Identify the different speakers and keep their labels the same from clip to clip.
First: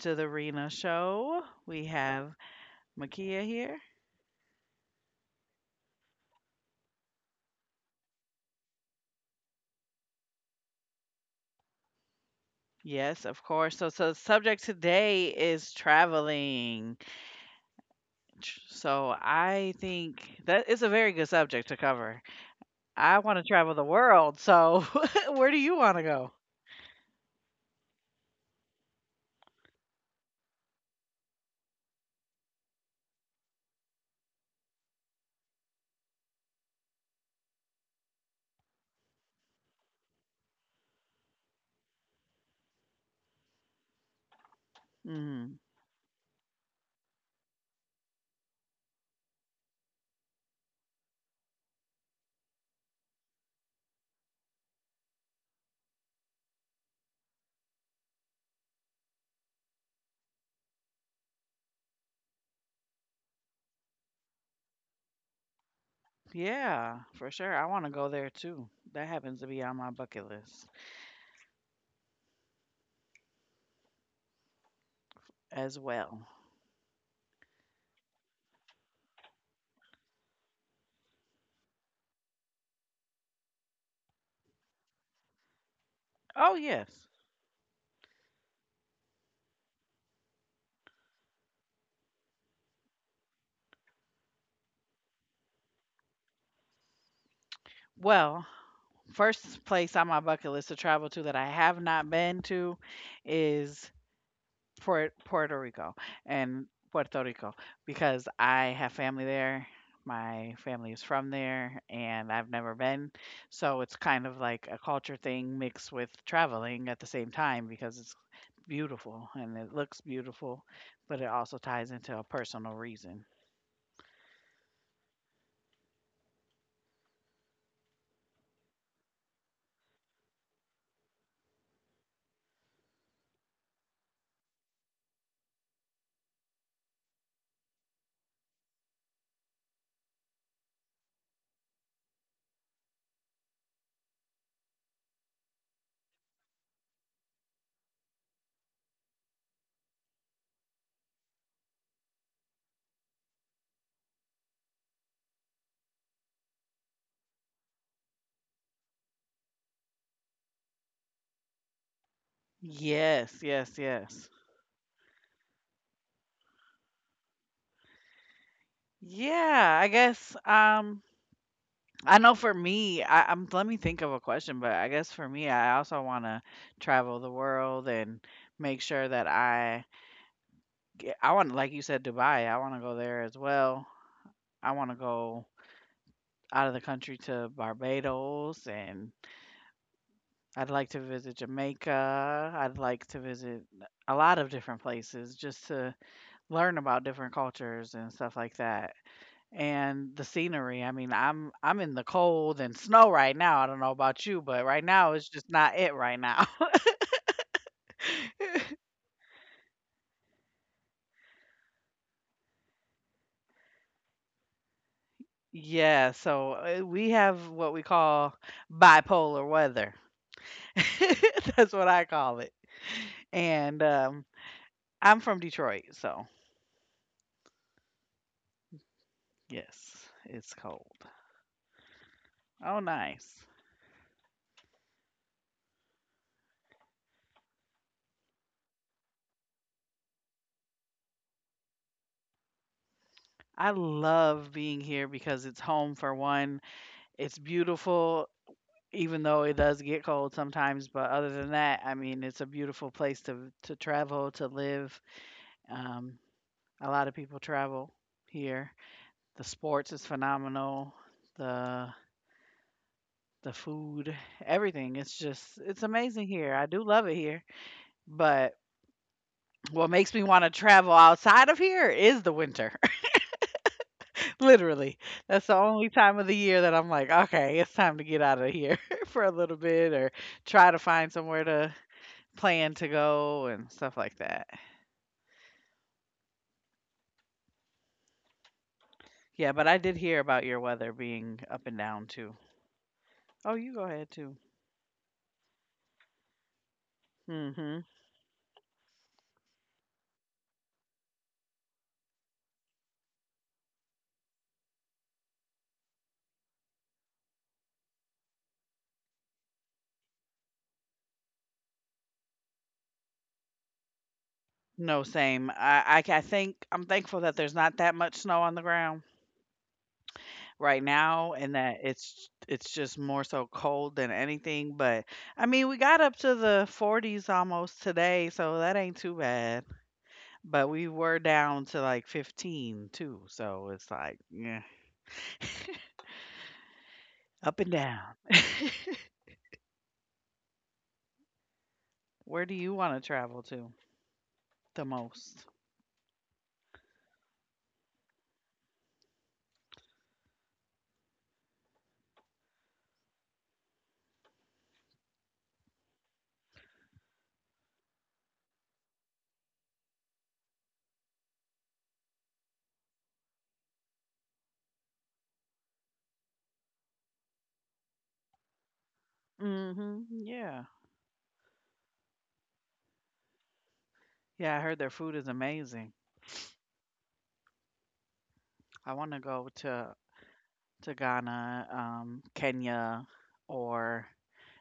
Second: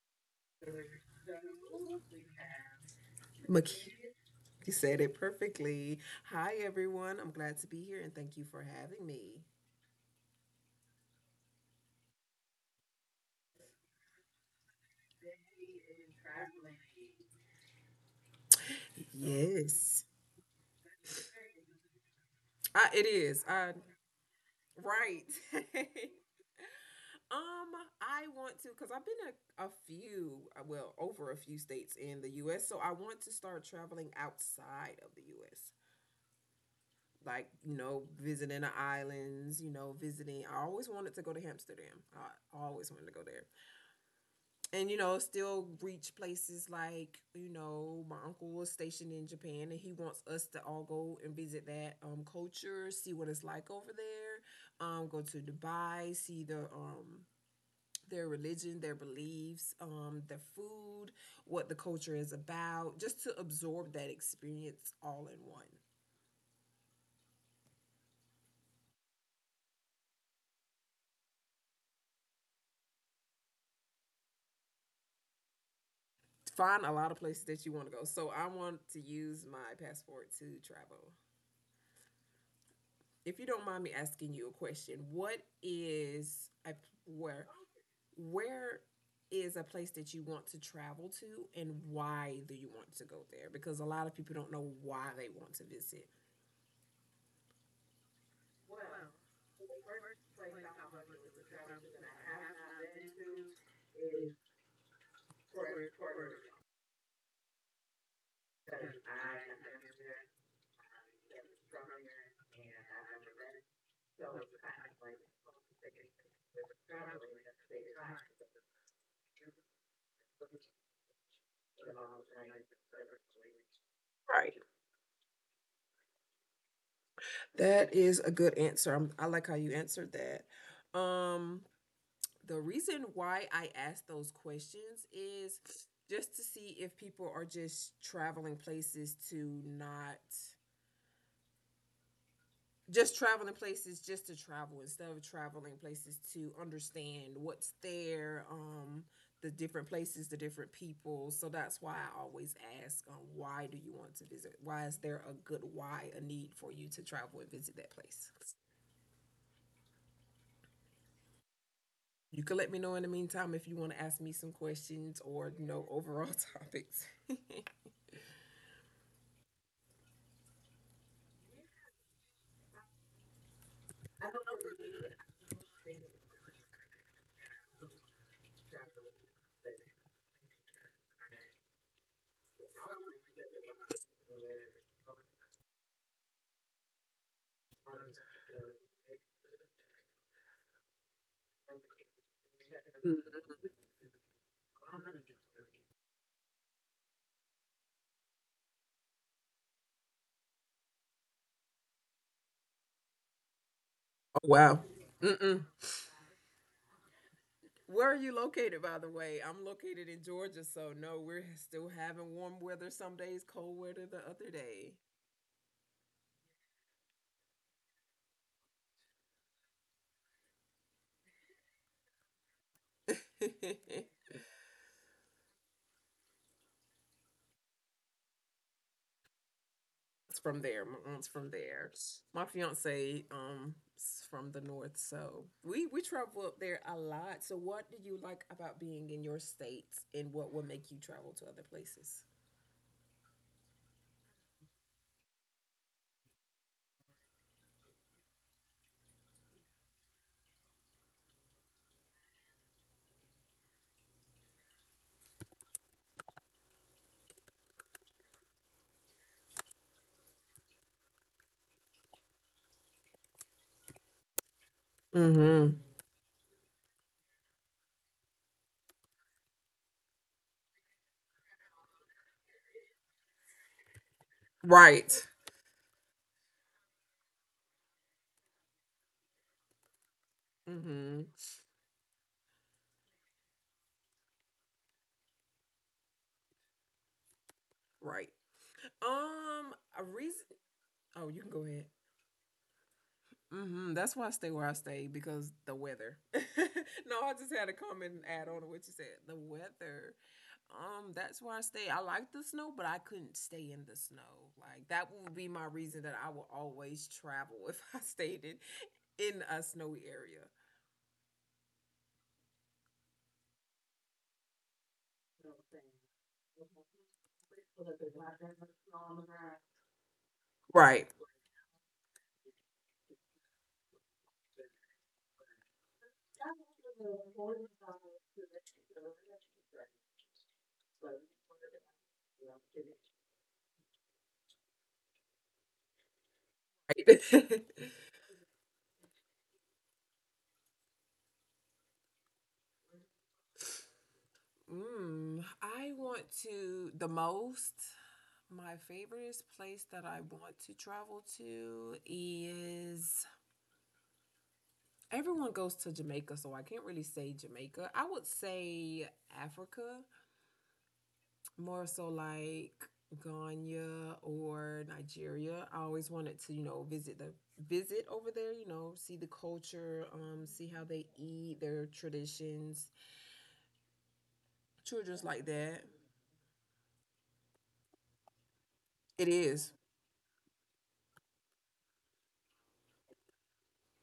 Speaker 1: to the Rena Show. We have Makia here.
Speaker 2: Maki, you said it perfectly. Hi, everyone. I'm glad to be here and thank you for having me.
Speaker 1: Yes, of course. So, the subject today is traveling. So, I
Speaker 2: Yes.
Speaker 1: think that is a very good subject to cover.
Speaker 2: It
Speaker 1: I want to
Speaker 2: is.
Speaker 1: travel the world. So,
Speaker 2: Right.
Speaker 1: where do you want to go?
Speaker 2: um, I want to, because I've been a few, well, over a few states in the U.S., so I want to start traveling outside of the U.S., like, you know, visiting the islands, you know, visiting. I always wanted to go to Amsterdam. I always wanted to go there. And you know
Speaker 1: Mm,
Speaker 2: still reach places like you know my uncle was stationed in Japan and he wants us to all go and visit that culture, see what it's like over there. Go to Dubai, see the their religion, their beliefs, their food, what the culture is about, just to absorb that experience all in one.
Speaker 1: yeah, for sure. I want to go there too. That happens to be on my bucket list as well.
Speaker 2: Find a lot of places that you want to go, so I want to use my passport to travel. If you don't mind me asking you a question, what is
Speaker 1: Oh,
Speaker 2: a,
Speaker 1: yes.
Speaker 2: where where is a place that you want to travel to, and why do you want to go there? Because a lot of people don't know why they want to visit.
Speaker 1: Well, first place on my bucket list to travel to that I have not been to is Puerto
Speaker 2: Portland,
Speaker 1: Rico
Speaker 2: Portland,
Speaker 1: and Puerto Rico because I
Speaker 2: because
Speaker 1: have family
Speaker 2: I have
Speaker 1: there.
Speaker 2: been there,
Speaker 1: My family
Speaker 2: I
Speaker 1: is from
Speaker 2: was
Speaker 1: there
Speaker 2: from there,
Speaker 1: and I've never
Speaker 2: and I've
Speaker 1: been.
Speaker 2: never been.
Speaker 1: So it's kind
Speaker 2: So
Speaker 1: of
Speaker 2: it's
Speaker 1: like a
Speaker 2: kind of
Speaker 1: culture thing mixed with
Speaker 2: like,
Speaker 1: traveling at the same
Speaker 2: traveling at the
Speaker 1: time
Speaker 2: same
Speaker 1: because it's
Speaker 2: time.
Speaker 1: beautiful and it looks beautiful, but it also ties into a
Speaker 2: So like,
Speaker 1: personal reason.
Speaker 2: right. That is a good answer. I'm, I like how you answered that. The reason why I ask those questions is just to see if people are just traveling places to not, just traveling places just to travel instead of traveling places to understand what's there, the different places, the different people. So that's why I always ask, why do you want to visit? Why is there a good why, a need for you to travel and visit that place? You can let me know in the
Speaker 1: Yes,
Speaker 2: meantime
Speaker 1: yes,
Speaker 2: if you want to
Speaker 1: yes.
Speaker 2: ask me some questions or overall topics.
Speaker 1: Yeah, I guess I know for me, I'm let me think of a question, but I guess for me, I also want to travel the world and make sure that I yeah, I want like you said Dubai, I want to go there as well. I want to go out of the country to Barbados and I'd like to visit Jamaica. I'd like to
Speaker 2: Mm.
Speaker 1: visit a lot of different places just to learn about different cultures and stuff like that. And the scenery. I mean, I'm in the cold and snow right now. I don't know about you,
Speaker 2: Oh,
Speaker 1: but right
Speaker 2: wow.
Speaker 1: now it's just
Speaker 2: Mm-mm.
Speaker 1: not it right now.
Speaker 2: Where are you located, by the way? I'm located in Georgia, so no, we're still having warm weather some days, cold weather the other day.
Speaker 1: Yeah, so we have what we call bipolar weather. That's what I call it. And I'm from Detroit, so yes, it's
Speaker 2: it's from
Speaker 1: cold.
Speaker 2: there. My aunt's from there. My
Speaker 1: Oh, nice.
Speaker 2: fiance is from the north, so we travel up there a lot. So, what do you like about being in your state, and what would make you travel to other places?
Speaker 1: I love being here because it's home for one. It's beautiful. Even though it does get cold sometimes. But other than that, I mean, it's a beautiful place to travel to live. Um, a lot of people travel here. The sports is phenomenal. The the food, everything. It's just it's amazing
Speaker 2: Mm-hmm.
Speaker 1: here. I do love it here. But what makes me want to travel outside of here is the winter. Literally. That's the
Speaker 2: Right.
Speaker 1: only time of the year that I'm like, okay, it's time to get out of here for a little bit or try to find somewhere to
Speaker 2: Mhm.
Speaker 1: plan to go and stuff like that.
Speaker 2: Right.
Speaker 1: Yeah, but I did hear about
Speaker 2: A
Speaker 1: your
Speaker 2: reason.
Speaker 1: weather being up
Speaker 2: Oh,
Speaker 1: and
Speaker 2: you can
Speaker 1: down
Speaker 2: go ahead.
Speaker 1: too. Oh, you go ahead too.
Speaker 2: Hmm. That's why I stay where I stay because the weather. No, I
Speaker 1: Mhm.
Speaker 2: just had a comment and add on to what you said. The weather. That's why I stay. I like the snow, but I couldn't stay in the snow. Like that would be my reason that I will always travel if I stayed in a snowy area.
Speaker 1: No, same. I think I'm thankful that there's not that much snow on the ground right now,
Speaker 2: Right.
Speaker 1: and that it's just more so cold than anything. But I mean, we got up to the 40s almost today, so that ain't too bad. But we were
Speaker 2: Right.
Speaker 1: down to like 15 too, so it's like yeah, up and down. Where do you want to travel to the most?
Speaker 2: I want to the most. My favorite place that I want to travel to is, everyone goes to Jamaica, so I can't really say Jamaica. I would say Africa, more so like Ghana or Nigeria. I always wanted to, you know, visit the, visit over there, you know, see the
Speaker 1: Mhm.
Speaker 2: culture,
Speaker 1: Yeah.
Speaker 2: see how they eat, their traditions,
Speaker 1: Yeah, I heard their food is
Speaker 2: children's
Speaker 1: amazing.
Speaker 2: like that.
Speaker 1: I want to go
Speaker 2: It is.
Speaker 1: to Ghana, Kenya, or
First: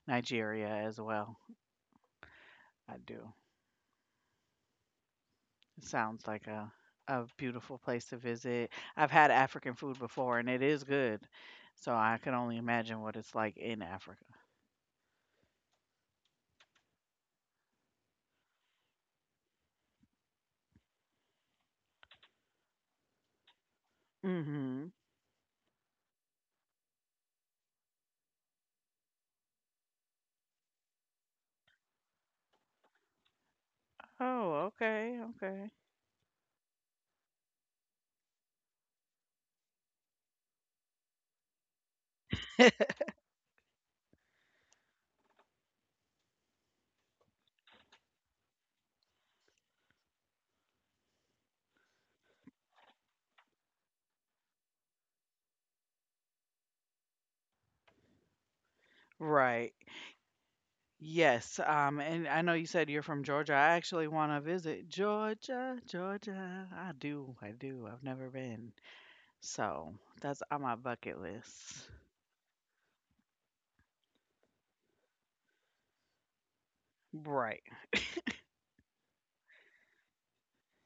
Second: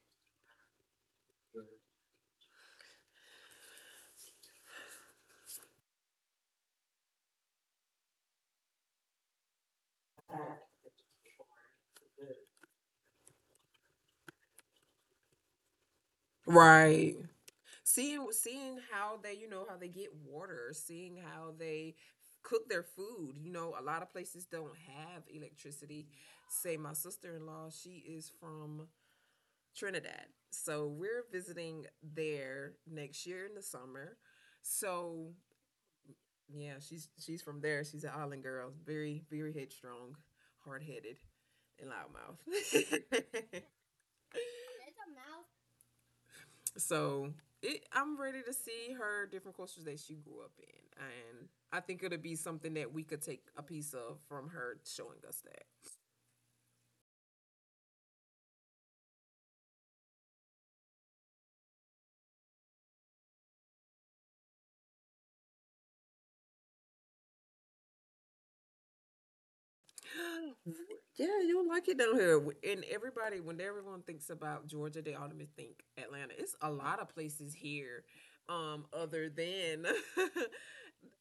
Speaker 1: Nigeria as well. I do. It sounds like a beautiful place to visit. I've had African food before, and it is good. So I can only imagine what it's like in Africa.
Speaker 2: Right. Seeing how they, you know, how they get water, seeing how they cook their food. You know, a lot of places don't
Speaker 1: Mhm.
Speaker 2: have electricity. Say my sister-in-law, she is from Trinidad. So we're visiting there next year in the summer.
Speaker 1: Oh,
Speaker 2: So
Speaker 1: okay, okay.
Speaker 2: yeah, she's from there. She's an island girl, very very headstrong, hard headed, and loudmouth. So it, I'm ready to see her different cultures that she grew up in, and I think it'll be something that we could take a piece of from her showing us that.
Speaker 1: Right. Yes, and I know you said you're from Georgia. I actually want to visit Georgia, Georgia. I do, I do. I've never been. So that's on my
Speaker 2: Yeah,
Speaker 1: bucket
Speaker 2: you'll like it down
Speaker 1: list.
Speaker 2: here. And everybody, when everyone thinks about Georgia, they automatically think Atlanta. It's a lot of places
Speaker 1: Right.
Speaker 2: here, other than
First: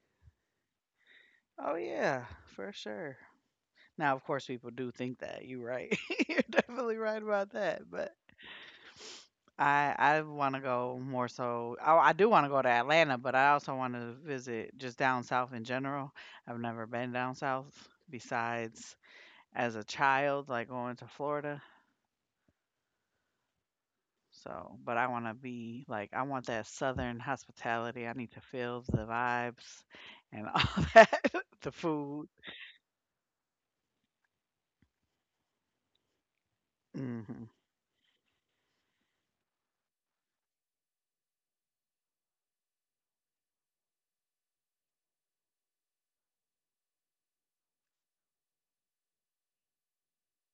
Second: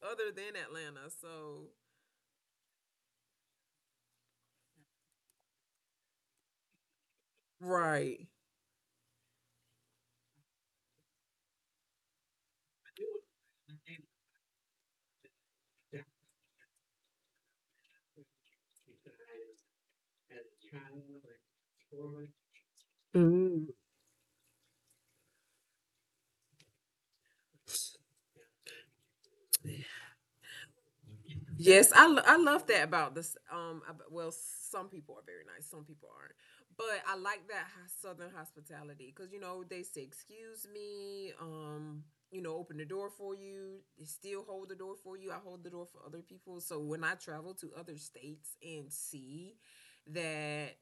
Speaker 2: other than Atlanta. So
Speaker 1: Oh, yeah, for sure. Now, of course, people do think that. You're right. You're definitely right about that. But
Speaker 2: right.
Speaker 1: I want to go more so. I do want to go to Atlanta, but I also want to visit just down south in general. I've never been down south besides as a child, like going to Florida. So, but I want to be like, I want that Southern hospitality. I need to feel the vibes and all that, the
Speaker 2: Yes, I, I
Speaker 1: food.
Speaker 2: love that about this. Well, some people are very nice, some people aren't, but I like
Speaker 1: Hmm.
Speaker 2: that southern hospitality because you know they say excuse me, you know, open the door for you. They still hold the door for you. I hold the door for other people. So when I travel to other states and see that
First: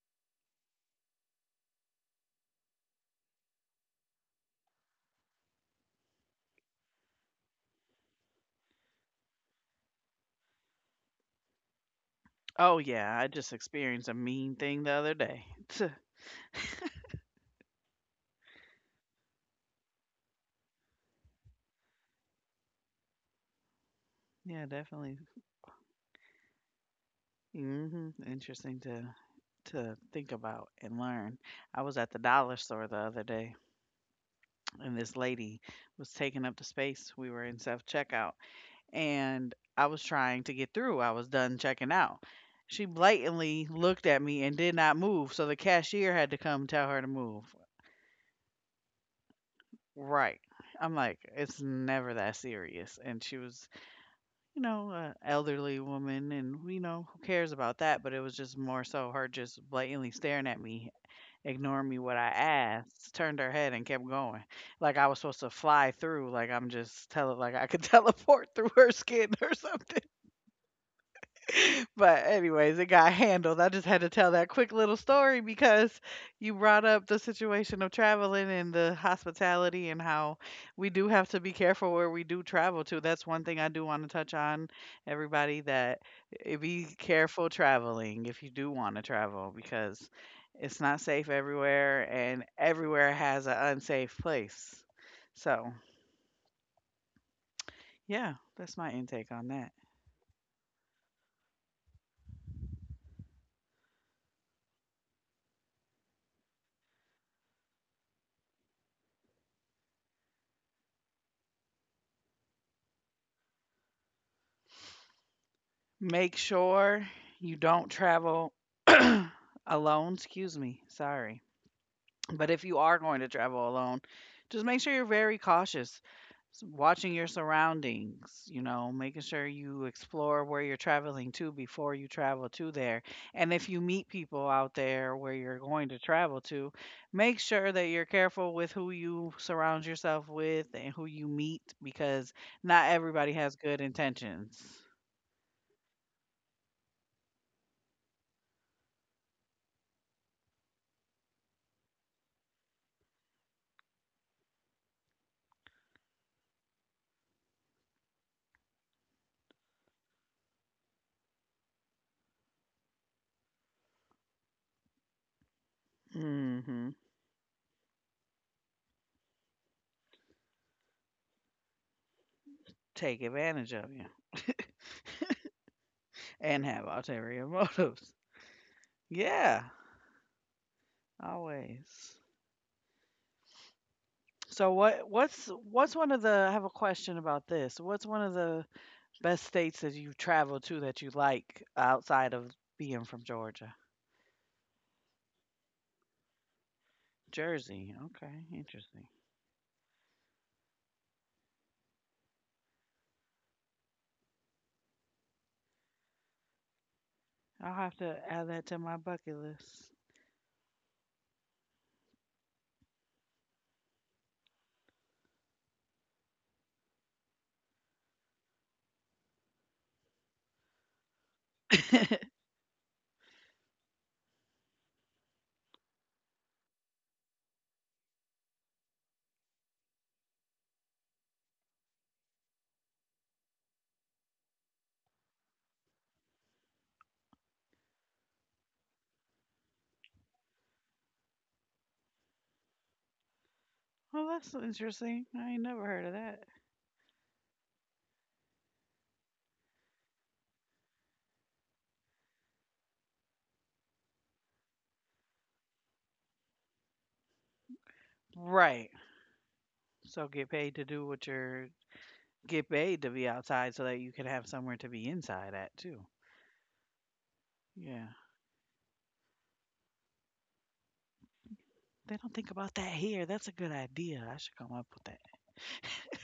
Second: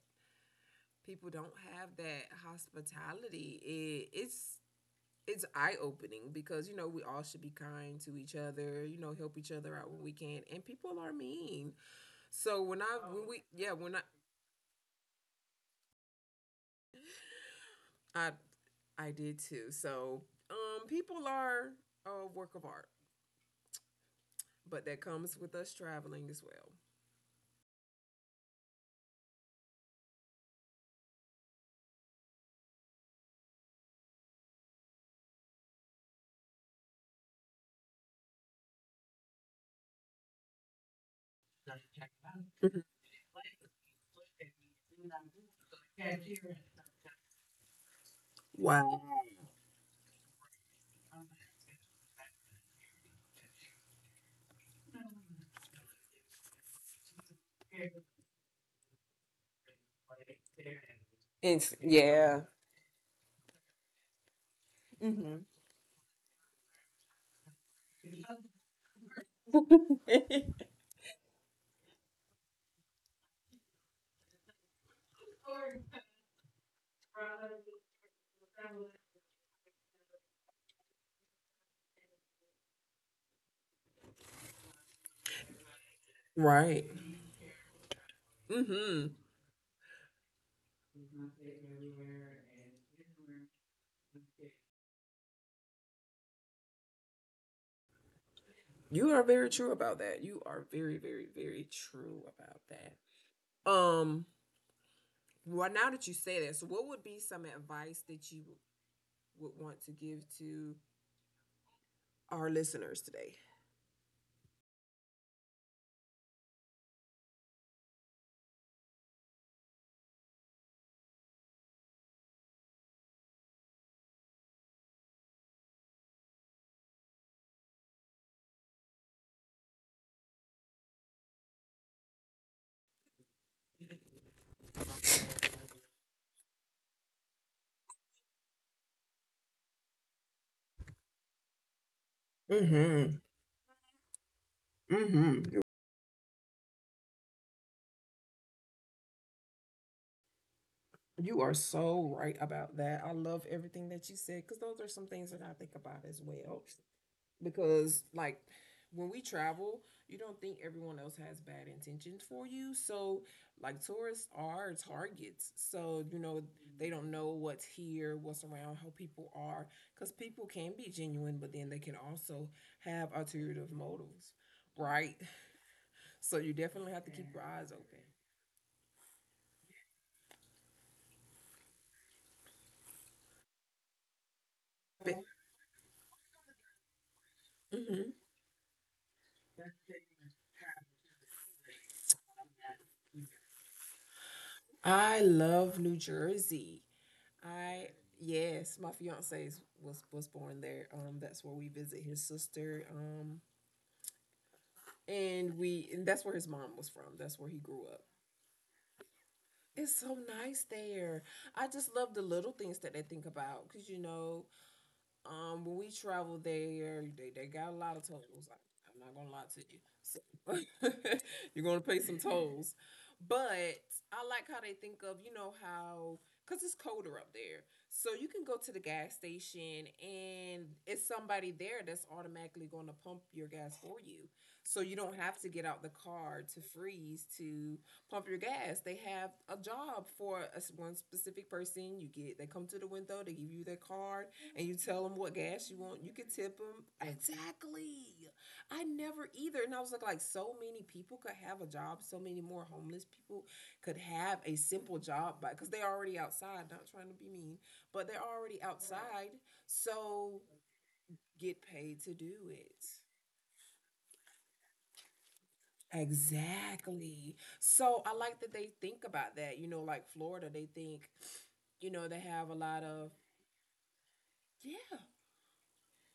Speaker 2: people don't have that hospitality, it's eye opening because you know we all should be kind to each other. You know, help each other out when we can, and people are mean. So when
Speaker 1: Oh,
Speaker 2: I Oh, when
Speaker 1: yeah.
Speaker 2: Oh,
Speaker 1: I
Speaker 2: we
Speaker 1: just
Speaker 2: yeah when I,
Speaker 1: experienced a mean thing the other day. Tuh,
Speaker 2: I I did too. So people are a work of art,
Speaker 1: yeah,
Speaker 2: but that
Speaker 1: definitely.
Speaker 2: comes with us traveling as well.
Speaker 1: Hmm, interesting to think about and learn. I was at the dollar store the other day, and this lady was taking up the space. We were in self checkout, and I was trying to get through. I was done checking out. She
Speaker 2: Mhm.
Speaker 1: blatantly looked at me and did not move, so the cashier had to come tell her to move.
Speaker 2: Wow.
Speaker 1: Right. I'm like, it's never that serious. And she was, you know, an elderly woman, and, you know, who cares about that? But it was just more so her just blatantly staring at me,
Speaker 2: It's,
Speaker 1: ignoring me what I
Speaker 2: yeah.
Speaker 1: asked, turned her head and kept going. Like I was supposed
Speaker 2: Hmm.
Speaker 1: to fly through, like I'm just tele, like I could teleport through her skin or something. But anyways, it got handled. I just had to tell that quick little story because you brought up the situation of traveling and the hospitality and how we do have to be careful where we do travel to. That's one thing I do want to touch on, everybody, that be
Speaker 2: Right.
Speaker 1: careful traveling if you do want to
Speaker 2: Mm-hmm.
Speaker 1: travel because it's not safe everywhere and everywhere has an unsafe place. So, yeah, that's my
Speaker 2: You are
Speaker 1: intake on
Speaker 2: very
Speaker 1: that.
Speaker 2: true about that. You are very, very, very true about that. Um, well, now that you say that, so what would be some advice that you would want to give to our listeners today?
Speaker 1: Make sure you don't travel alone, excuse me, sorry. But if you are going to travel alone, just make sure you're very cautious, watching your surroundings, you know, making sure you explore where you're traveling to before you travel to there. And if you meet people out there where you're going to travel to, make sure that you're careful with who you surround yourself with and who you meet because not
Speaker 2: Hmm.
Speaker 1: everybody has good intentions.
Speaker 2: Hmm. You are so right about that. I love everything that you said because those are some things that I think about as well. Because, like, when we travel, you don't think everyone else has bad intentions for you. So, like, tourists are targets. So, you know,
Speaker 1: Hmm,
Speaker 2: they don't know what's here, what's around, how people are. Because people can be genuine, but then they can also have
Speaker 1: take
Speaker 2: ulterior
Speaker 1: advantage of you
Speaker 2: motives, right? So, you
Speaker 1: and have
Speaker 2: definitely have to keep
Speaker 1: ulterior
Speaker 2: your eyes
Speaker 1: motives. Yeah, always. So what
Speaker 2: open.
Speaker 1: what's what's one of the I have a question about this. What's
Speaker 2: Mhm.
Speaker 1: one of the best states that you've traveled to that you like outside of being from Georgia?
Speaker 2: I love New Jersey.
Speaker 1: Jersey.
Speaker 2: I,
Speaker 1: Okay,
Speaker 2: yes, my
Speaker 1: interesting.
Speaker 2: fiance's was born there. That's where we visit his sister. And we, and that's where his mom was from. That's where he
Speaker 1: I'll
Speaker 2: grew
Speaker 1: have
Speaker 2: up.
Speaker 1: to add that to my bucket list.
Speaker 2: It's so nice there. I just love the little things that they think about because you know, when we travel there, they got a lot of tolls. I, I'm not gonna lie to you. So you're gonna pay some tolls, but I like how they think of, you know how, because it's colder up there, so you can go to the gas station and it's somebody there that's automatically going to pump your gas for you, so you don't have to get out the car to freeze to pump your gas. They have a job for a s one specific person. You get, they come to the window, they give you their
Speaker 1: Well,
Speaker 2: card
Speaker 1: that's
Speaker 2: and you tell
Speaker 1: interesting.
Speaker 2: them what
Speaker 1: I ain't
Speaker 2: gas you
Speaker 1: never heard
Speaker 2: want.
Speaker 1: of
Speaker 2: You can
Speaker 1: that.
Speaker 2: tip them exactly. I never either, and I was like so many people could have a job. So many more homeless people could have a simple job, but because they're already outside. Not trying to be mean, but they're already
Speaker 1: Right.
Speaker 2: outside.
Speaker 1: So get
Speaker 2: So
Speaker 1: paid to do what
Speaker 2: get
Speaker 1: you're
Speaker 2: paid to do
Speaker 1: get
Speaker 2: it.
Speaker 1: paid to be outside so that you can have somewhere to be inside at too.
Speaker 2: Exactly. So
Speaker 1: Yeah.
Speaker 2: I like that they think about that. You know, like Florida, they think, you
Speaker 1: They
Speaker 2: know, they
Speaker 1: don't think
Speaker 2: have a
Speaker 1: about
Speaker 2: lot
Speaker 1: that
Speaker 2: of,
Speaker 1: here. That's a good idea. I should come up with
Speaker 2: yeah,
Speaker 1: that.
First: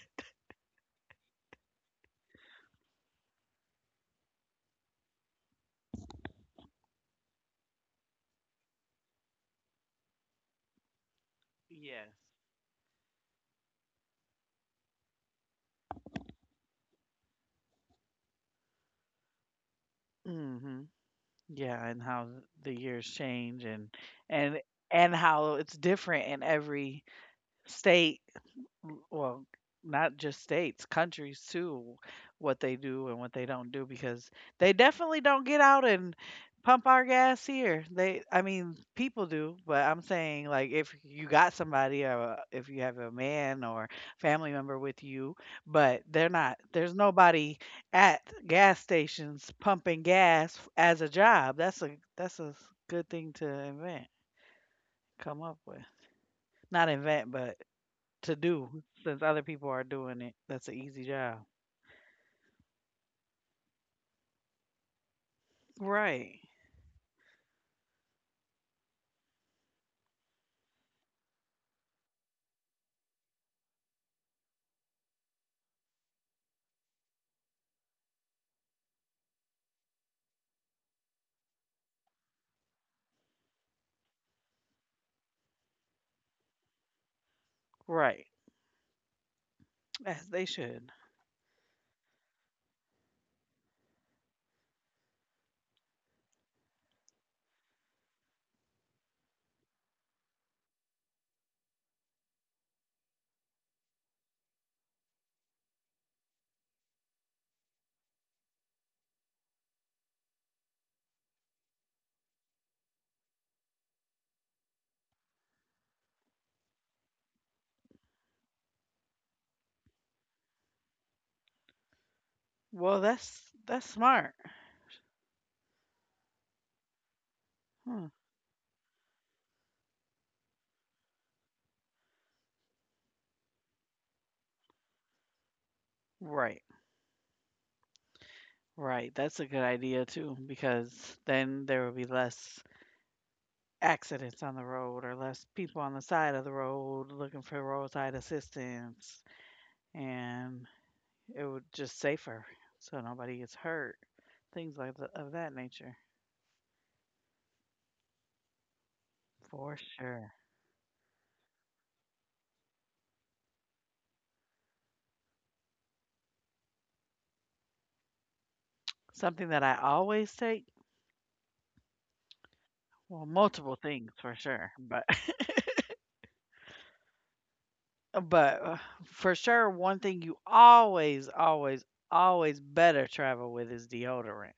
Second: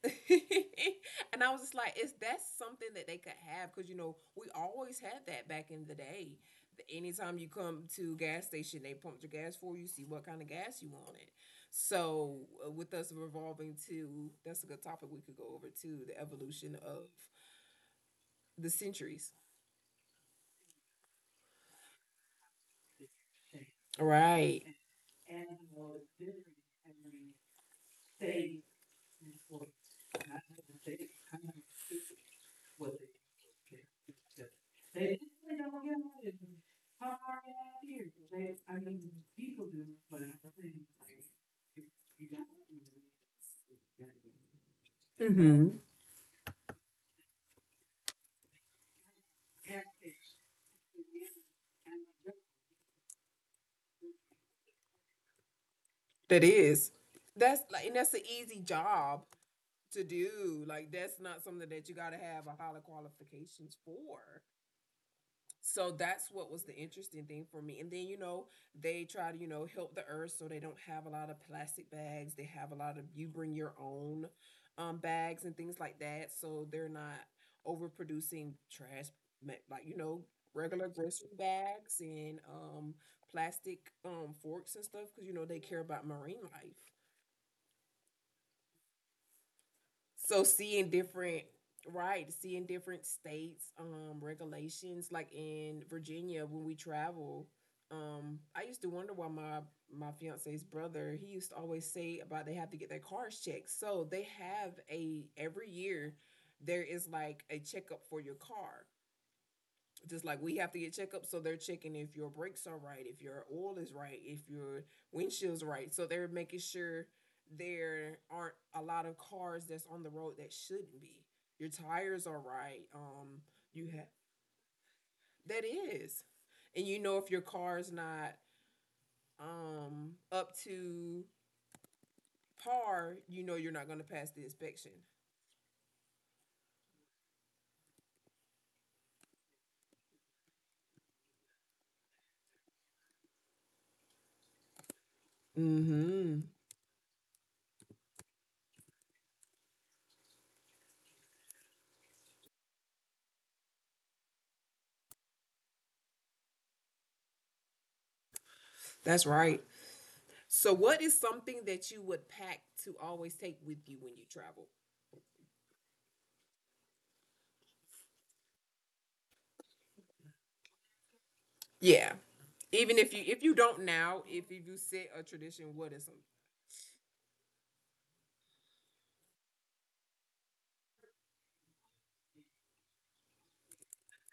Speaker 2: and I was just like, is that something that they could have? Because you know, we always had that back in the day. Anytime you come to gas station, they pump your gas for you, see what kind of gas you wanted.
Speaker 1: Yes.
Speaker 2: So, with us revolving to, that's a good topic we could go over to the evolution of the centuries.
Speaker 1: Hmm. Yeah, and how the years change and and
Speaker 2: Right.
Speaker 1: and how it's different in every state well, not just states, countries too, what they do and what they don't do because they definitely don't get out and pump our gas here. They, I mean people do, but I'm saying like if you got somebody or if you have a man or family member with you, but they're not, there's nobody at gas stations pumping gas as a job. That's a good thing to invent, come up with,
Speaker 2: That
Speaker 1: not
Speaker 2: is.
Speaker 1: invent, but
Speaker 2: That's like, and that's an
Speaker 1: to
Speaker 2: easy
Speaker 1: do since
Speaker 2: job
Speaker 1: other people are
Speaker 2: to
Speaker 1: doing it. That's an
Speaker 2: do. Like
Speaker 1: easy
Speaker 2: that's
Speaker 1: job.
Speaker 2: not something that you gotta have a high qualifications for. So that's
Speaker 1: Right.
Speaker 2: what was the interesting thing for me. And then, you know, they try to, you know, help the earth so they don't have a lot of plastic bags. They have a lot of you bring your own bags and things like that. So they're not overproducing trash, like, you know, regular grocery bags and plastic forks and stuff because, you know, they care about marine life.
Speaker 1: Right. As they
Speaker 2: So seeing
Speaker 1: should.
Speaker 2: different, right, seeing different states, regulations, like in Virginia when we travel, I used to wonder why my fiance's brother, he used to always say about they have to get their cars checked. So they have a, every year there is like a checkup for your car, just like we have to get checkups, so they're checking if your brakes are right, if your oil is right, if your windshield's right, so they're making sure there aren't a lot of cars that's on the road that shouldn't be, your tires are right,
Speaker 1: Well,
Speaker 2: you
Speaker 1: that's
Speaker 2: have,
Speaker 1: smart.
Speaker 2: that is, and you know if your car's
Speaker 1: Hmm.
Speaker 2: not up to par, you know you're not going to pass the inspection.
Speaker 1: Right. Right. That's a good idea too because then there will be less accidents on the road or less people on the side
Speaker 2: Hmm.
Speaker 1: of the road looking for roadside assistance and it would just safer so nobody gets hurt. Things like the, of that nature.
Speaker 2: That's right.
Speaker 1: For sure.
Speaker 2: So, what is something that you would pack to always take with you when you travel?
Speaker 1: Something that I always take.
Speaker 2: Yeah. Even if
Speaker 1: Well,
Speaker 2: you, if you
Speaker 1: multiple
Speaker 2: don't
Speaker 1: things
Speaker 2: now,
Speaker 1: for
Speaker 2: if you
Speaker 1: sure, but
Speaker 2: set a tradition, what is them?
Speaker 1: but for sure, one thing you always, always, always better travel with is deodorant.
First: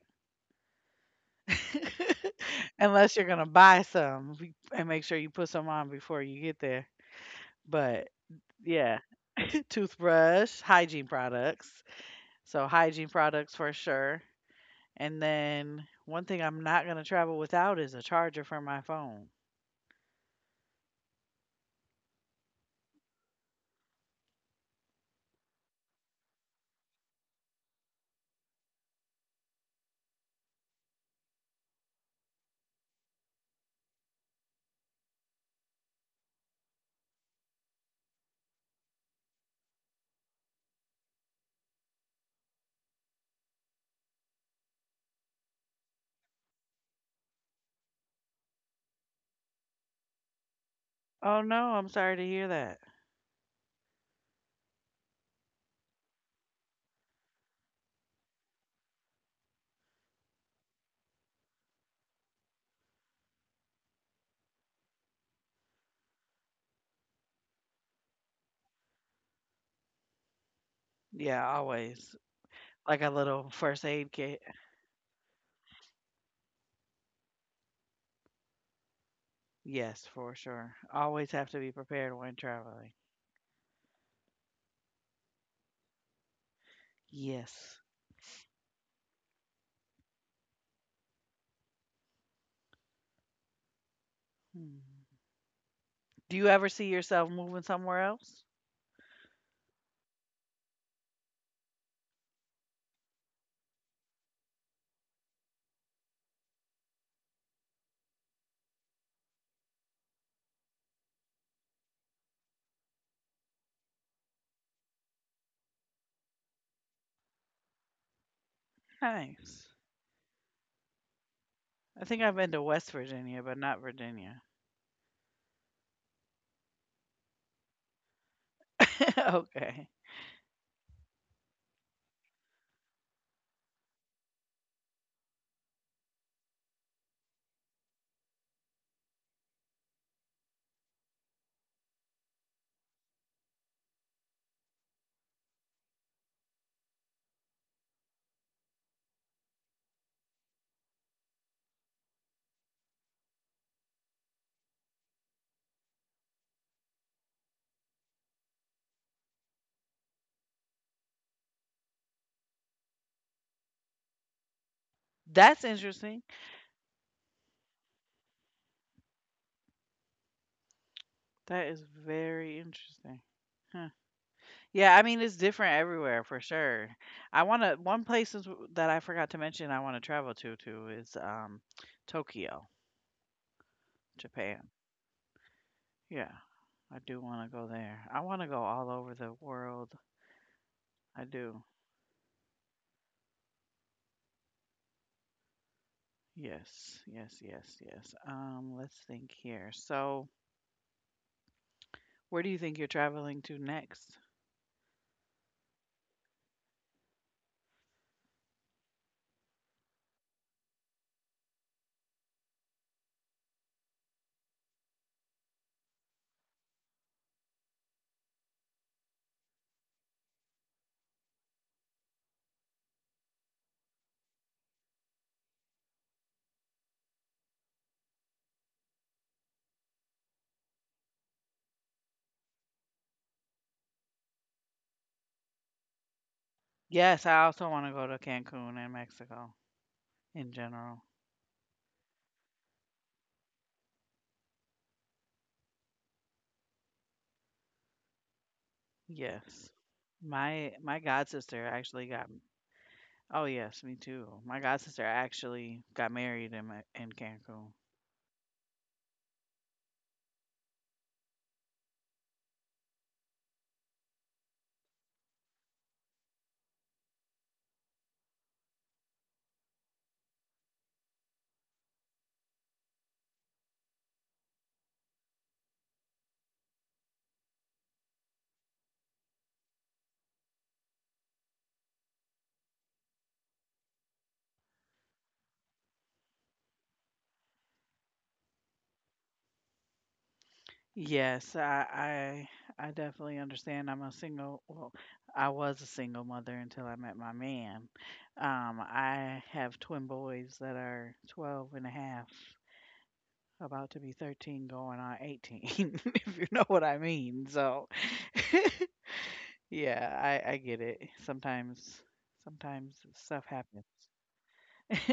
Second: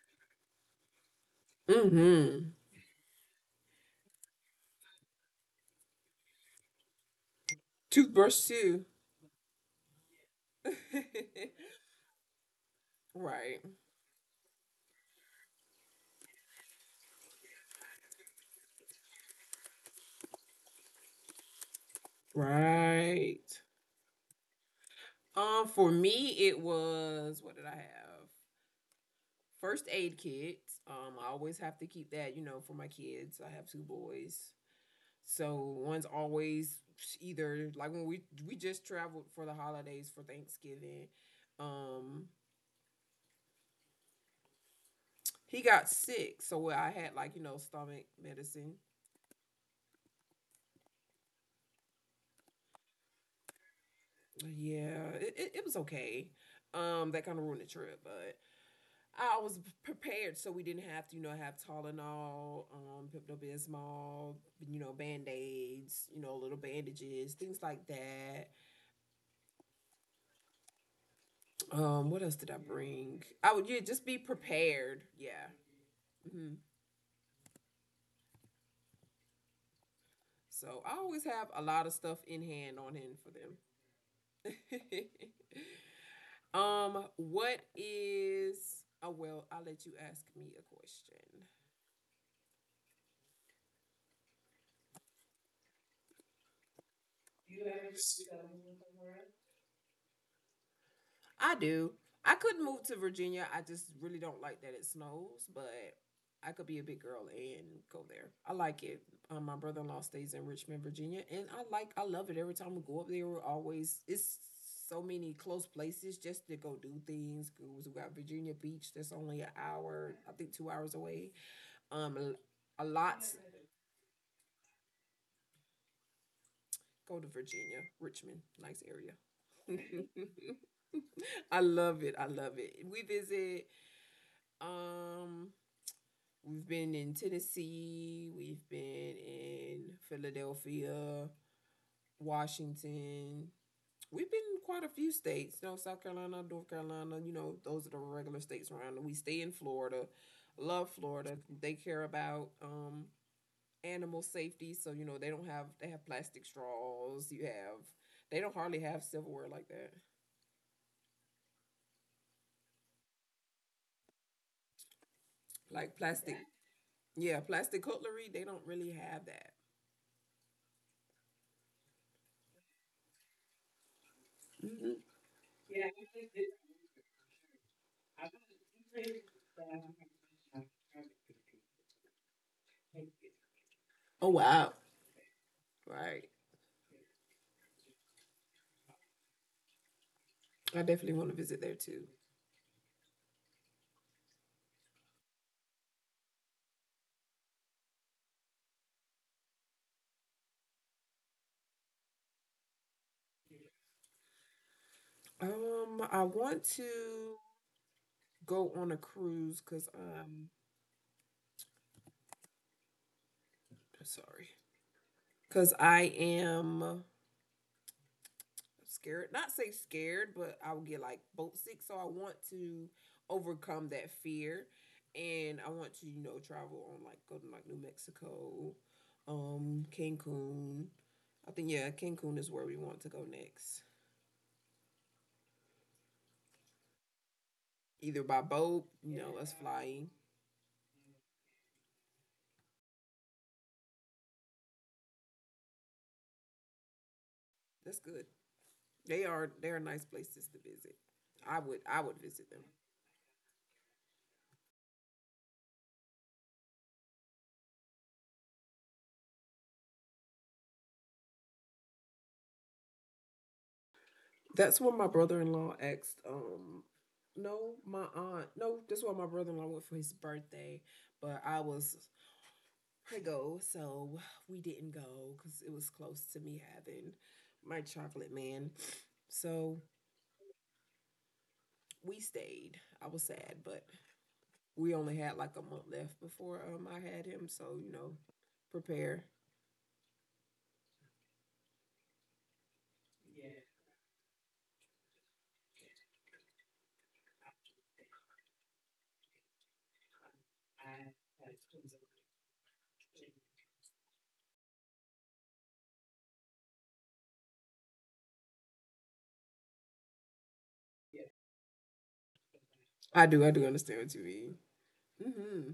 Speaker 2: Mm-hmm.
Speaker 1: Unless you're gonna buy some and make sure you put some on before you get there. But
Speaker 2: Toothbrush
Speaker 1: yeah,
Speaker 2: too.
Speaker 1: toothbrush, hygiene products. So hygiene products for
Speaker 2: Right.
Speaker 1: sure. And then one thing I'm not gonna travel without is a charger for my phone.
Speaker 2: Right. For me it was, what did I have? First aid kit. I always have to keep that, you know, for my kids. I have two boys. So one's always either like when we just traveled for the holidays for Thanksgiving. Um, he got sick, so well, I had like, you know, stomach medicine.
Speaker 1: Oh no, I'm sorry to hear that.
Speaker 2: Yeah, it was okay. That kind of ruined the trip, but I was prepared so we didn't have to, you know, have Tylenol, Pepto-Bismol, you know, Band-Aids, you know, little bandages, things like that.
Speaker 1: Yeah, always.
Speaker 2: What else did I
Speaker 1: Like a
Speaker 2: bring?
Speaker 1: little
Speaker 2: I
Speaker 1: first
Speaker 2: would, yeah,
Speaker 1: aid
Speaker 2: just be
Speaker 1: kit.
Speaker 2: prepared. Yeah. Hmm.
Speaker 1: Yes, for sure.
Speaker 2: So I
Speaker 1: Always
Speaker 2: always
Speaker 1: have to
Speaker 2: have
Speaker 1: be
Speaker 2: a lot of
Speaker 1: prepared
Speaker 2: stuff
Speaker 1: when
Speaker 2: in
Speaker 1: traveling.
Speaker 2: hand on hand for them. What
Speaker 1: Yes.
Speaker 2: is, oh, well, I'll let you ask me a question.
Speaker 1: Hmm. Do you ever see yourself moving somewhere else?
Speaker 2: I do. I could move to Virginia. I just really don't like that it snows, but I could be a big girl and go there. I like it. My brother in law stays in Richmond, Virginia, and I like I love it. Every time we go up there, we're always it's so many close places just to go do things. We got Virginia Beach that's only an
Speaker 1: Nice.
Speaker 2: hour, I think 2 hours away.
Speaker 1: I think
Speaker 2: Um,
Speaker 1: I've been to
Speaker 2: a
Speaker 1: West
Speaker 2: lot.
Speaker 1: Virginia, but not Virginia.
Speaker 2: Go to Virginia, Richmond, nice area.
Speaker 1: Okay.
Speaker 2: I love it. I love it. We visit um we've been in Tennessee, we've been in Philadelphia, Washington. We've been in quite a few states, you know, South Carolina, North Carolina, you know, those are the regular states around. We stay in Florida. Love Florida. They care about animal safety, so you know, they don't have they have plastic straws. You have they don't hardly have silverware like that.
Speaker 1: That's
Speaker 2: Like
Speaker 1: interesting.
Speaker 2: plastic. Yeah, plastic cutlery, they don't really have that.
Speaker 1: That is very interesting. Huh. Yeah, I
Speaker 2: Mm-hmm.
Speaker 1: mean it's different everywhere for sure. I want to one place is, that I forgot to mention I want to travel to too is Tokyo,
Speaker 2: Oh wow.
Speaker 1: Japan.
Speaker 2: Right.
Speaker 1: Yeah. I do want to go there. I want to go all over the world.
Speaker 2: I definitely want to
Speaker 1: I
Speaker 2: visit there
Speaker 1: do.
Speaker 2: too.
Speaker 1: Yes, yes, yes, yes. Let's think here. So, where do you think you're traveling to next?
Speaker 2: I want to go on a cruise because sorry, because I am scared. Not say scared, but I will get like boat sick. So I want to overcome that fear, and I want to you know travel on like go to like New Mexico, Cancun. I think yeah, Cancun is where we want to go next. Either by boat,
Speaker 1: Yes,
Speaker 2: you
Speaker 1: I
Speaker 2: know,
Speaker 1: also
Speaker 2: us
Speaker 1: want to go to
Speaker 2: flying.
Speaker 1: Cancun and Mexico in general.
Speaker 2: That's good. They are nice places to visit.
Speaker 1: Yes.
Speaker 2: I would visit
Speaker 1: My
Speaker 2: them.
Speaker 1: my god sister actually got oh yes, me too. My god sister actually got married in in Cancun.
Speaker 2: That's when my brother-in-law asked, no, my aunt, no, that's why my brother-in-law went for his birthday, but I was prego, so we didn't go because it was close to me having my chocolate man. So we stayed. I was sad, but we only had like a month left before I had him, so you know, prepare.
Speaker 1: Yes, I definitely understand. I'm a single, well, I was a single mother until I met my man. I have twin boys that are 12 and a half, about to be 13, going on 18, if you know what I mean. So, yeah, I get it. Sometimes,
Speaker 2: I do, I
Speaker 1: sometimes
Speaker 2: do understand
Speaker 1: stuff
Speaker 2: what you
Speaker 1: happens.
Speaker 2: mean. Mm-hmm.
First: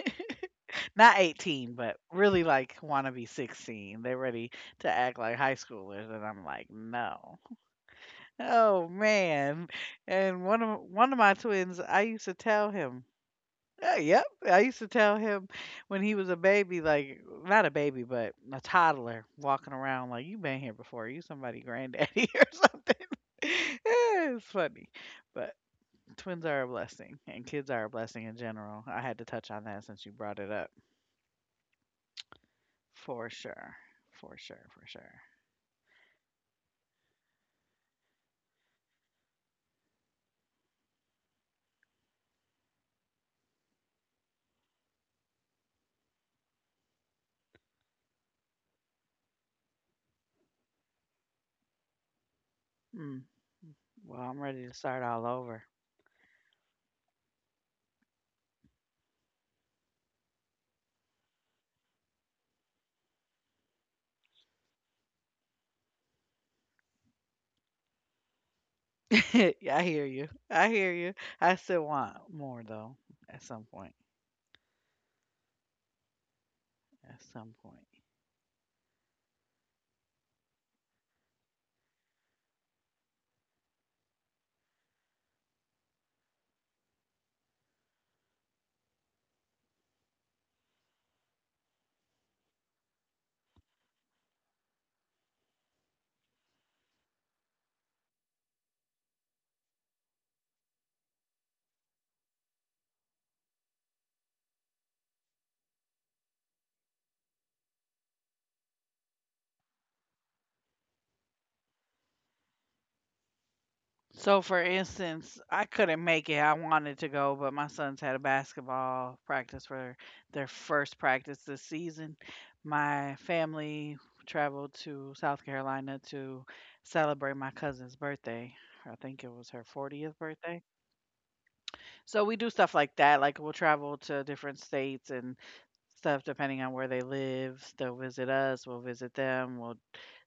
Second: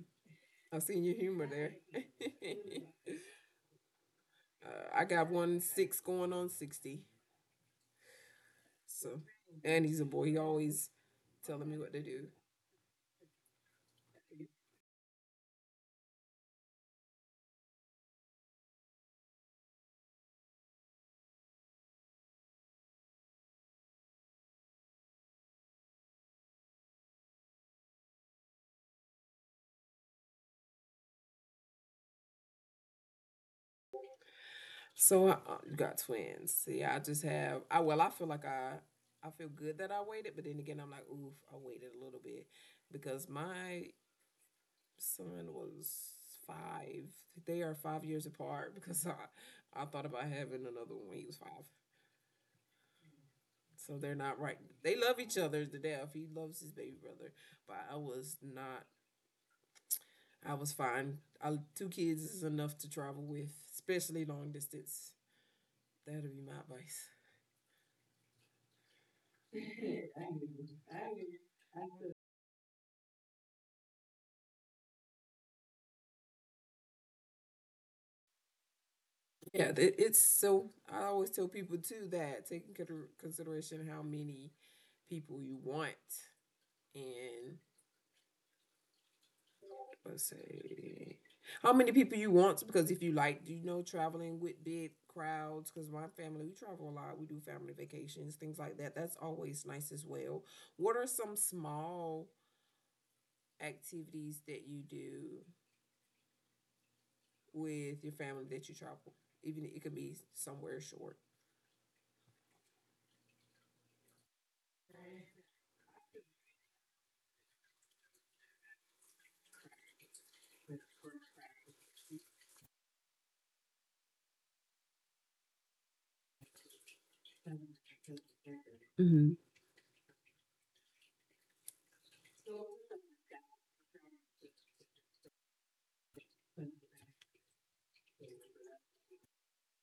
Speaker 2: I've seen your
Speaker 1: Not
Speaker 2: humor
Speaker 1: 18,
Speaker 2: there.
Speaker 1: but really like want to be 16. They're ready to
Speaker 2: uh, I
Speaker 1: act like
Speaker 2: got
Speaker 1: high
Speaker 2: 16
Speaker 1: schoolers, and
Speaker 2: going
Speaker 1: I'm
Speaker 2: on
Speaker 1: like,
Speaker 2: 60.
Speaker 1: no. Oh
Speaker 2: So,
Speaker 1: man.
Speaker 2: and he's a boy.
Speaker 1: And
Speaker 2: He always
Speaker 1: one of my
Speaker 2: telling
Speaker 1: twins,
Speaker 2: me what
Speaker 1: I
Speaker 2: to
Speaker 1: used
Speaker 2: do.
Speaker 1: to tell him. Yep, I used to tell him when he was a baby, like not a baby, but a toddler walking around, like you've been here before. You somebody granddaddy or something. Yeah, it's funny, but twins are a blessing, and kids are a blessing in general. I had to touch on that since you brought it up, for sure, for sure, for sure.
Speaker 2: So I got twins. See, I just have. I well, I feel like I. I feel good that I waited, but then again, I'm like, oof, I waited a little bit because my son was five. They are 5 years apart because I thought about having another one when he was five.
Speaker 1: Mm.
Speaker 2: So they're
Speaker 1: Well,
Speaker 2: not
Speaker 1: I'm
Speaker 2: right.
Speaker 1: ready to
Speaker 2: They
Speaker 1: start
Speaker 2: love
Speaker 1: all
Speaker 2: each other
Speaker 1: over.
Speaker 2: to death. He loves his baby brother, but I was not. I was fine. I, two kids is enough to travel with, especially long distance. That'll be my advice.
Speaker 1: I hear you. I hear you. I still want more though at some point. At some point.
Speaker 2: Yeah, it's so. I always tell people too that taking into consideration how many people you want and let's say how many people you want because if you like, you know, traveling with big crowds. Because my family, we travel a lot. We do family vacations, things like that. That's always nice as well. What are some small activities that you do with your family that you travel? Even it could be somewhere short.
Speaker 1: So for instance, I couldn't make it. I wanted to go, but my sons had a basketball practice for their first practice this season. My family traveled to South Carolina to celebrate my cousin's birthday. I think it was her
Speaker 2: Hmm.
Speaker 1: 40th birthday. So we do stuff like that. Like we'll travel to different states and stuff depending on where they live. They'll visit us, we'll visit them, we'll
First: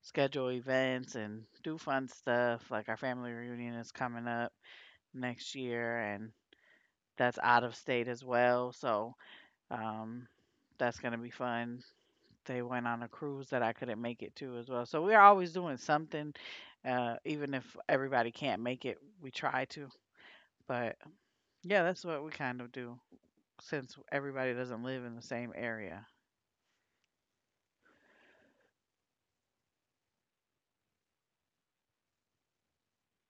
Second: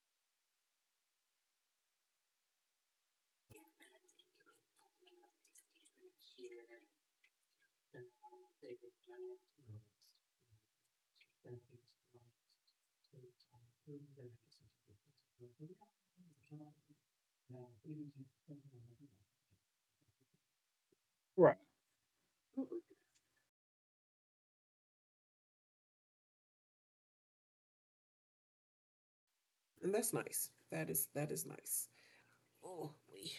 Speaker 1: schedule events and do fun stuff. Like our family reunion is coming up next year, and that's out of state as well. So um, that's going to be fun. They went on a cruise that I couldn't make it to as well. So we're always doing something, even if everybody can't make it, we try to. But
Speaker 2: Right.
Speaker 1: yeah, that's what we kind of do since everybody doesn't live in the same area.
Speaker 2: And that's nice. That is nice. Oh, we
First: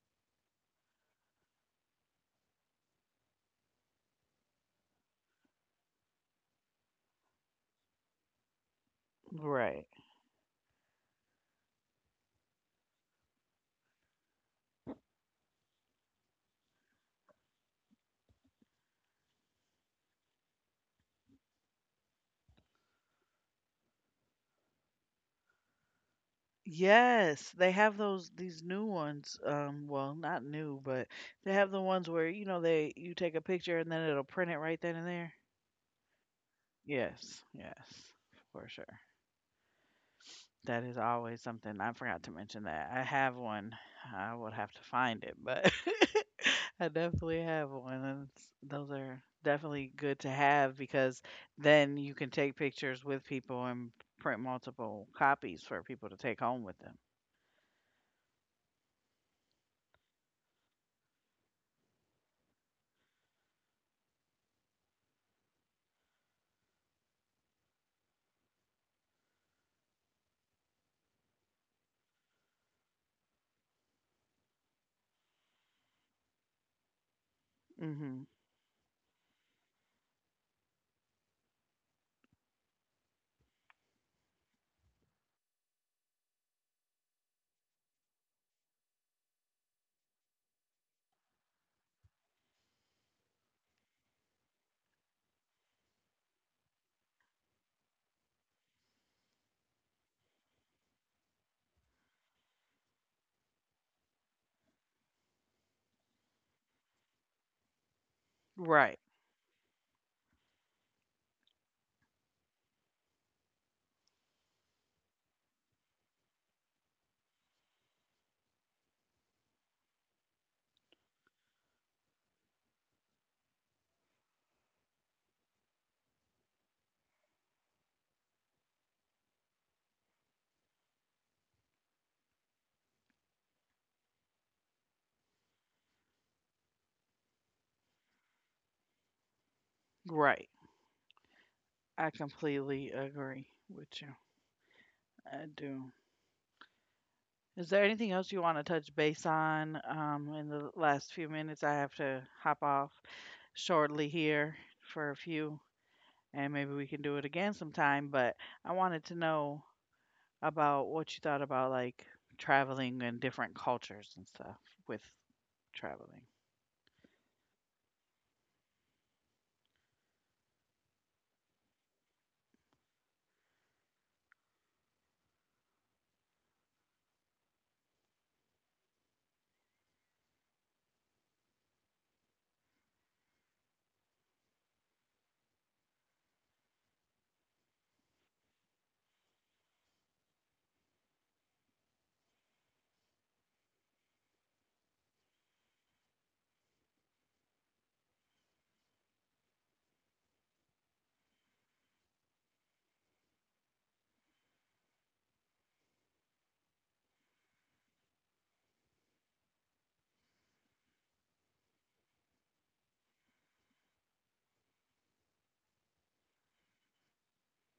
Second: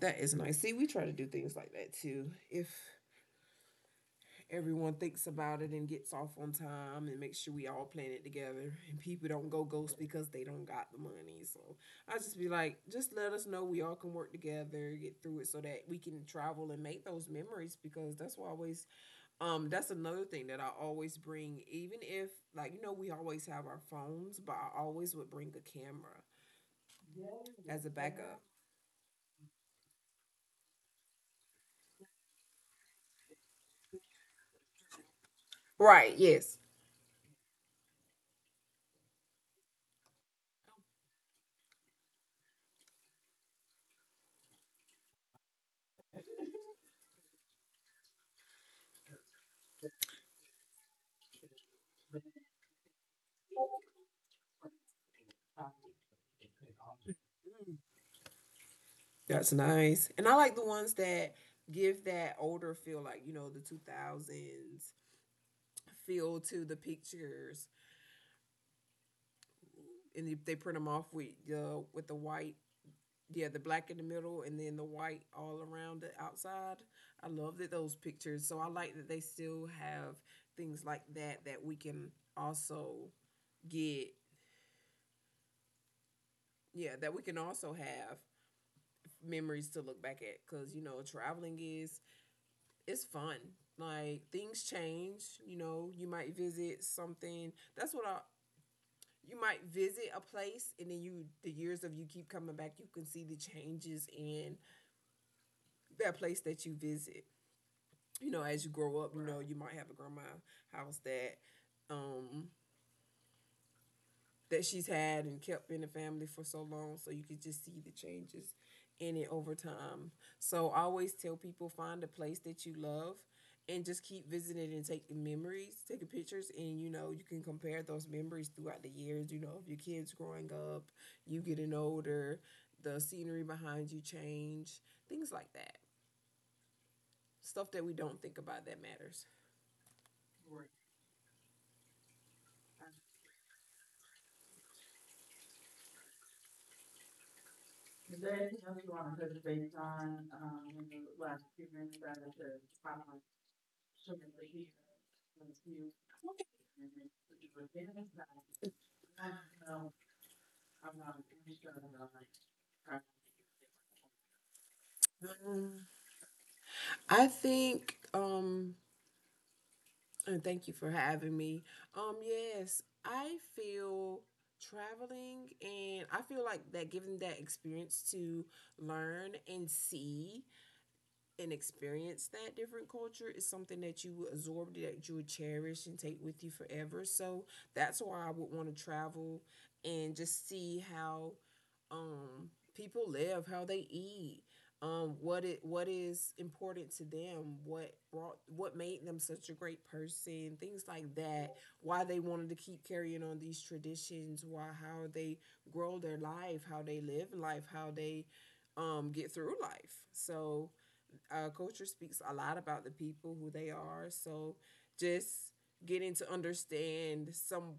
Speaker 2: that is nice. See, we try to do things like that too. If everyone thinks about it and gets off on time and makes sure we all plan it together and people don't go
Speaker 1: Right.
Speaker 2: ghost because they don't got the money. So I just be like, just let us know we all can work together, get through it so that we can travel and make those memories because that's why I always that's another thing that I always bring, even if like you know, we always have our phones, but I always would bring a camera
Speaker 1: Yes, they
Speaker 2: as a
Speaker 1: have those
Speaker 2: backup.
Speaker 1: these new ones. Well, not new, but they have the ones where you know they you take a picture and then it'll print it right then and there.
Speaker 2: Right, yes.
Speaker 1: Yes, yes, for sure. That is always something. I forgot to mention that. I have one. I would have to find it, but I definitely have one. And those are definitely good to have because then you can take pictures with people and print multiple copies for people to take home with them.
Speaker 2: Mm, that's nice. And I like the ones that give that older feel, like, you know, the 2000s feel to the pictures. And if they print them off with the white, yeah, the black in the middle and then the white all around the outside. I love that those
Speaker 1: Hmm.
Speaker 2: pictures. So I like that they still have things like that that we can also get yeah that we can also have memories to look back at because you know traveling is it's fun. Like things change, you know, you might visit something. That's what I you might visit a place and then you the years of you keep coming back, you can see the changes in that place that you visit. You know, as you grow
Speaker 1: Right,
Speaker 2: up, you know, you might have a grandma house that um that she's had and kept in the family for so long. So you could just see the changes in it over time. So I always tell people find a place that you love and just keep visiting and taking memories, taking pictures, and you know, you can compare those memories throughout the years. You know, of your kids growing up, you getting older, the scenery behind you change, things like that. Stuff that we don't think about that matters.
Speaker 1: right. I completely agree with you. I do. Is there anything else you want to touch base on in the last few minutes? I have to hop off shortly here for a few, and maybe we can do it again sometime. But I wanted to know about what you thought about like traveling and different cultures and stuff with
Speaker 2: Um,
Speaker 1: traveling.
Speaker 2: I think and thank you for having me. Yes, I feel traveling and I feel like that giving that experience to learn and see and experience that different culture is something that you would absorb that you would cherish and take with you forever so that's why I would want to travel and just see how um people live how they eat what it what is important to them what brought what made them such a great person things like that why they wanted to keep carrying on these traditions why how they grow their life how they live life how they get through life so culture speaks a lot about the people who they are. So just getting to understand some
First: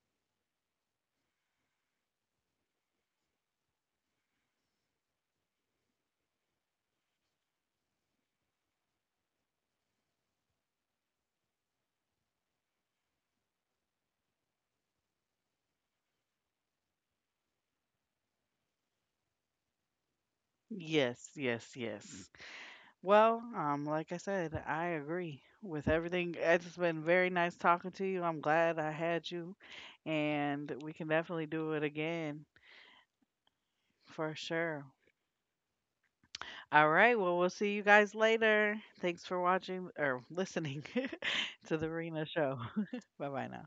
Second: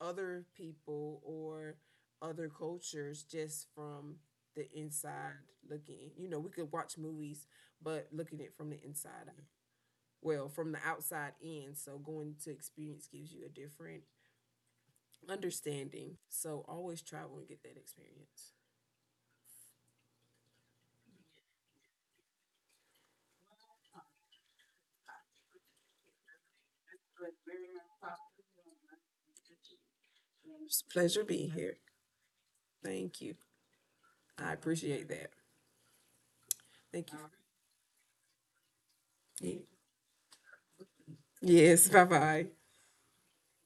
Speaker 2: other people or other cultures just from the inside looking. You know, we could watch movies, but looking at it from the inside, well, from the outside in. So going to experience gives you a different understanding. So always travel and get that experience.
Speaker 1: Yes, yes, yes. Well, like I said, I agree with everything. It's been very nice talking to you. I'm glad I had you, and
Speaker 2: It's
Speaker 1: we
Speaker 2: a
Speaker 1: can
Speaker 2: pleasure
Speaker 1: definitely
Speaker 2: being
Speaker 1: do
Speaker 2: here.
Speaker 1: it again
Speaker 2: Thank you.
Speaker 1: for
Speaker 2: I
Speaker 1: sure.
Speaker 2: appreciate that.
Speaker 1: All
Speaker 2: Thank
Speaker 1: right,
Speaker 2: you.
Speaker 1: well, we'll see you guys later. Thanks for
Speaker 2: Yeah.
Speaker 1: watching or listening to the
Speaker 2: Yes, bye
Speaker 1: Rena
Speaker 2: bye.
Speaker 1: Show. Bye bye now.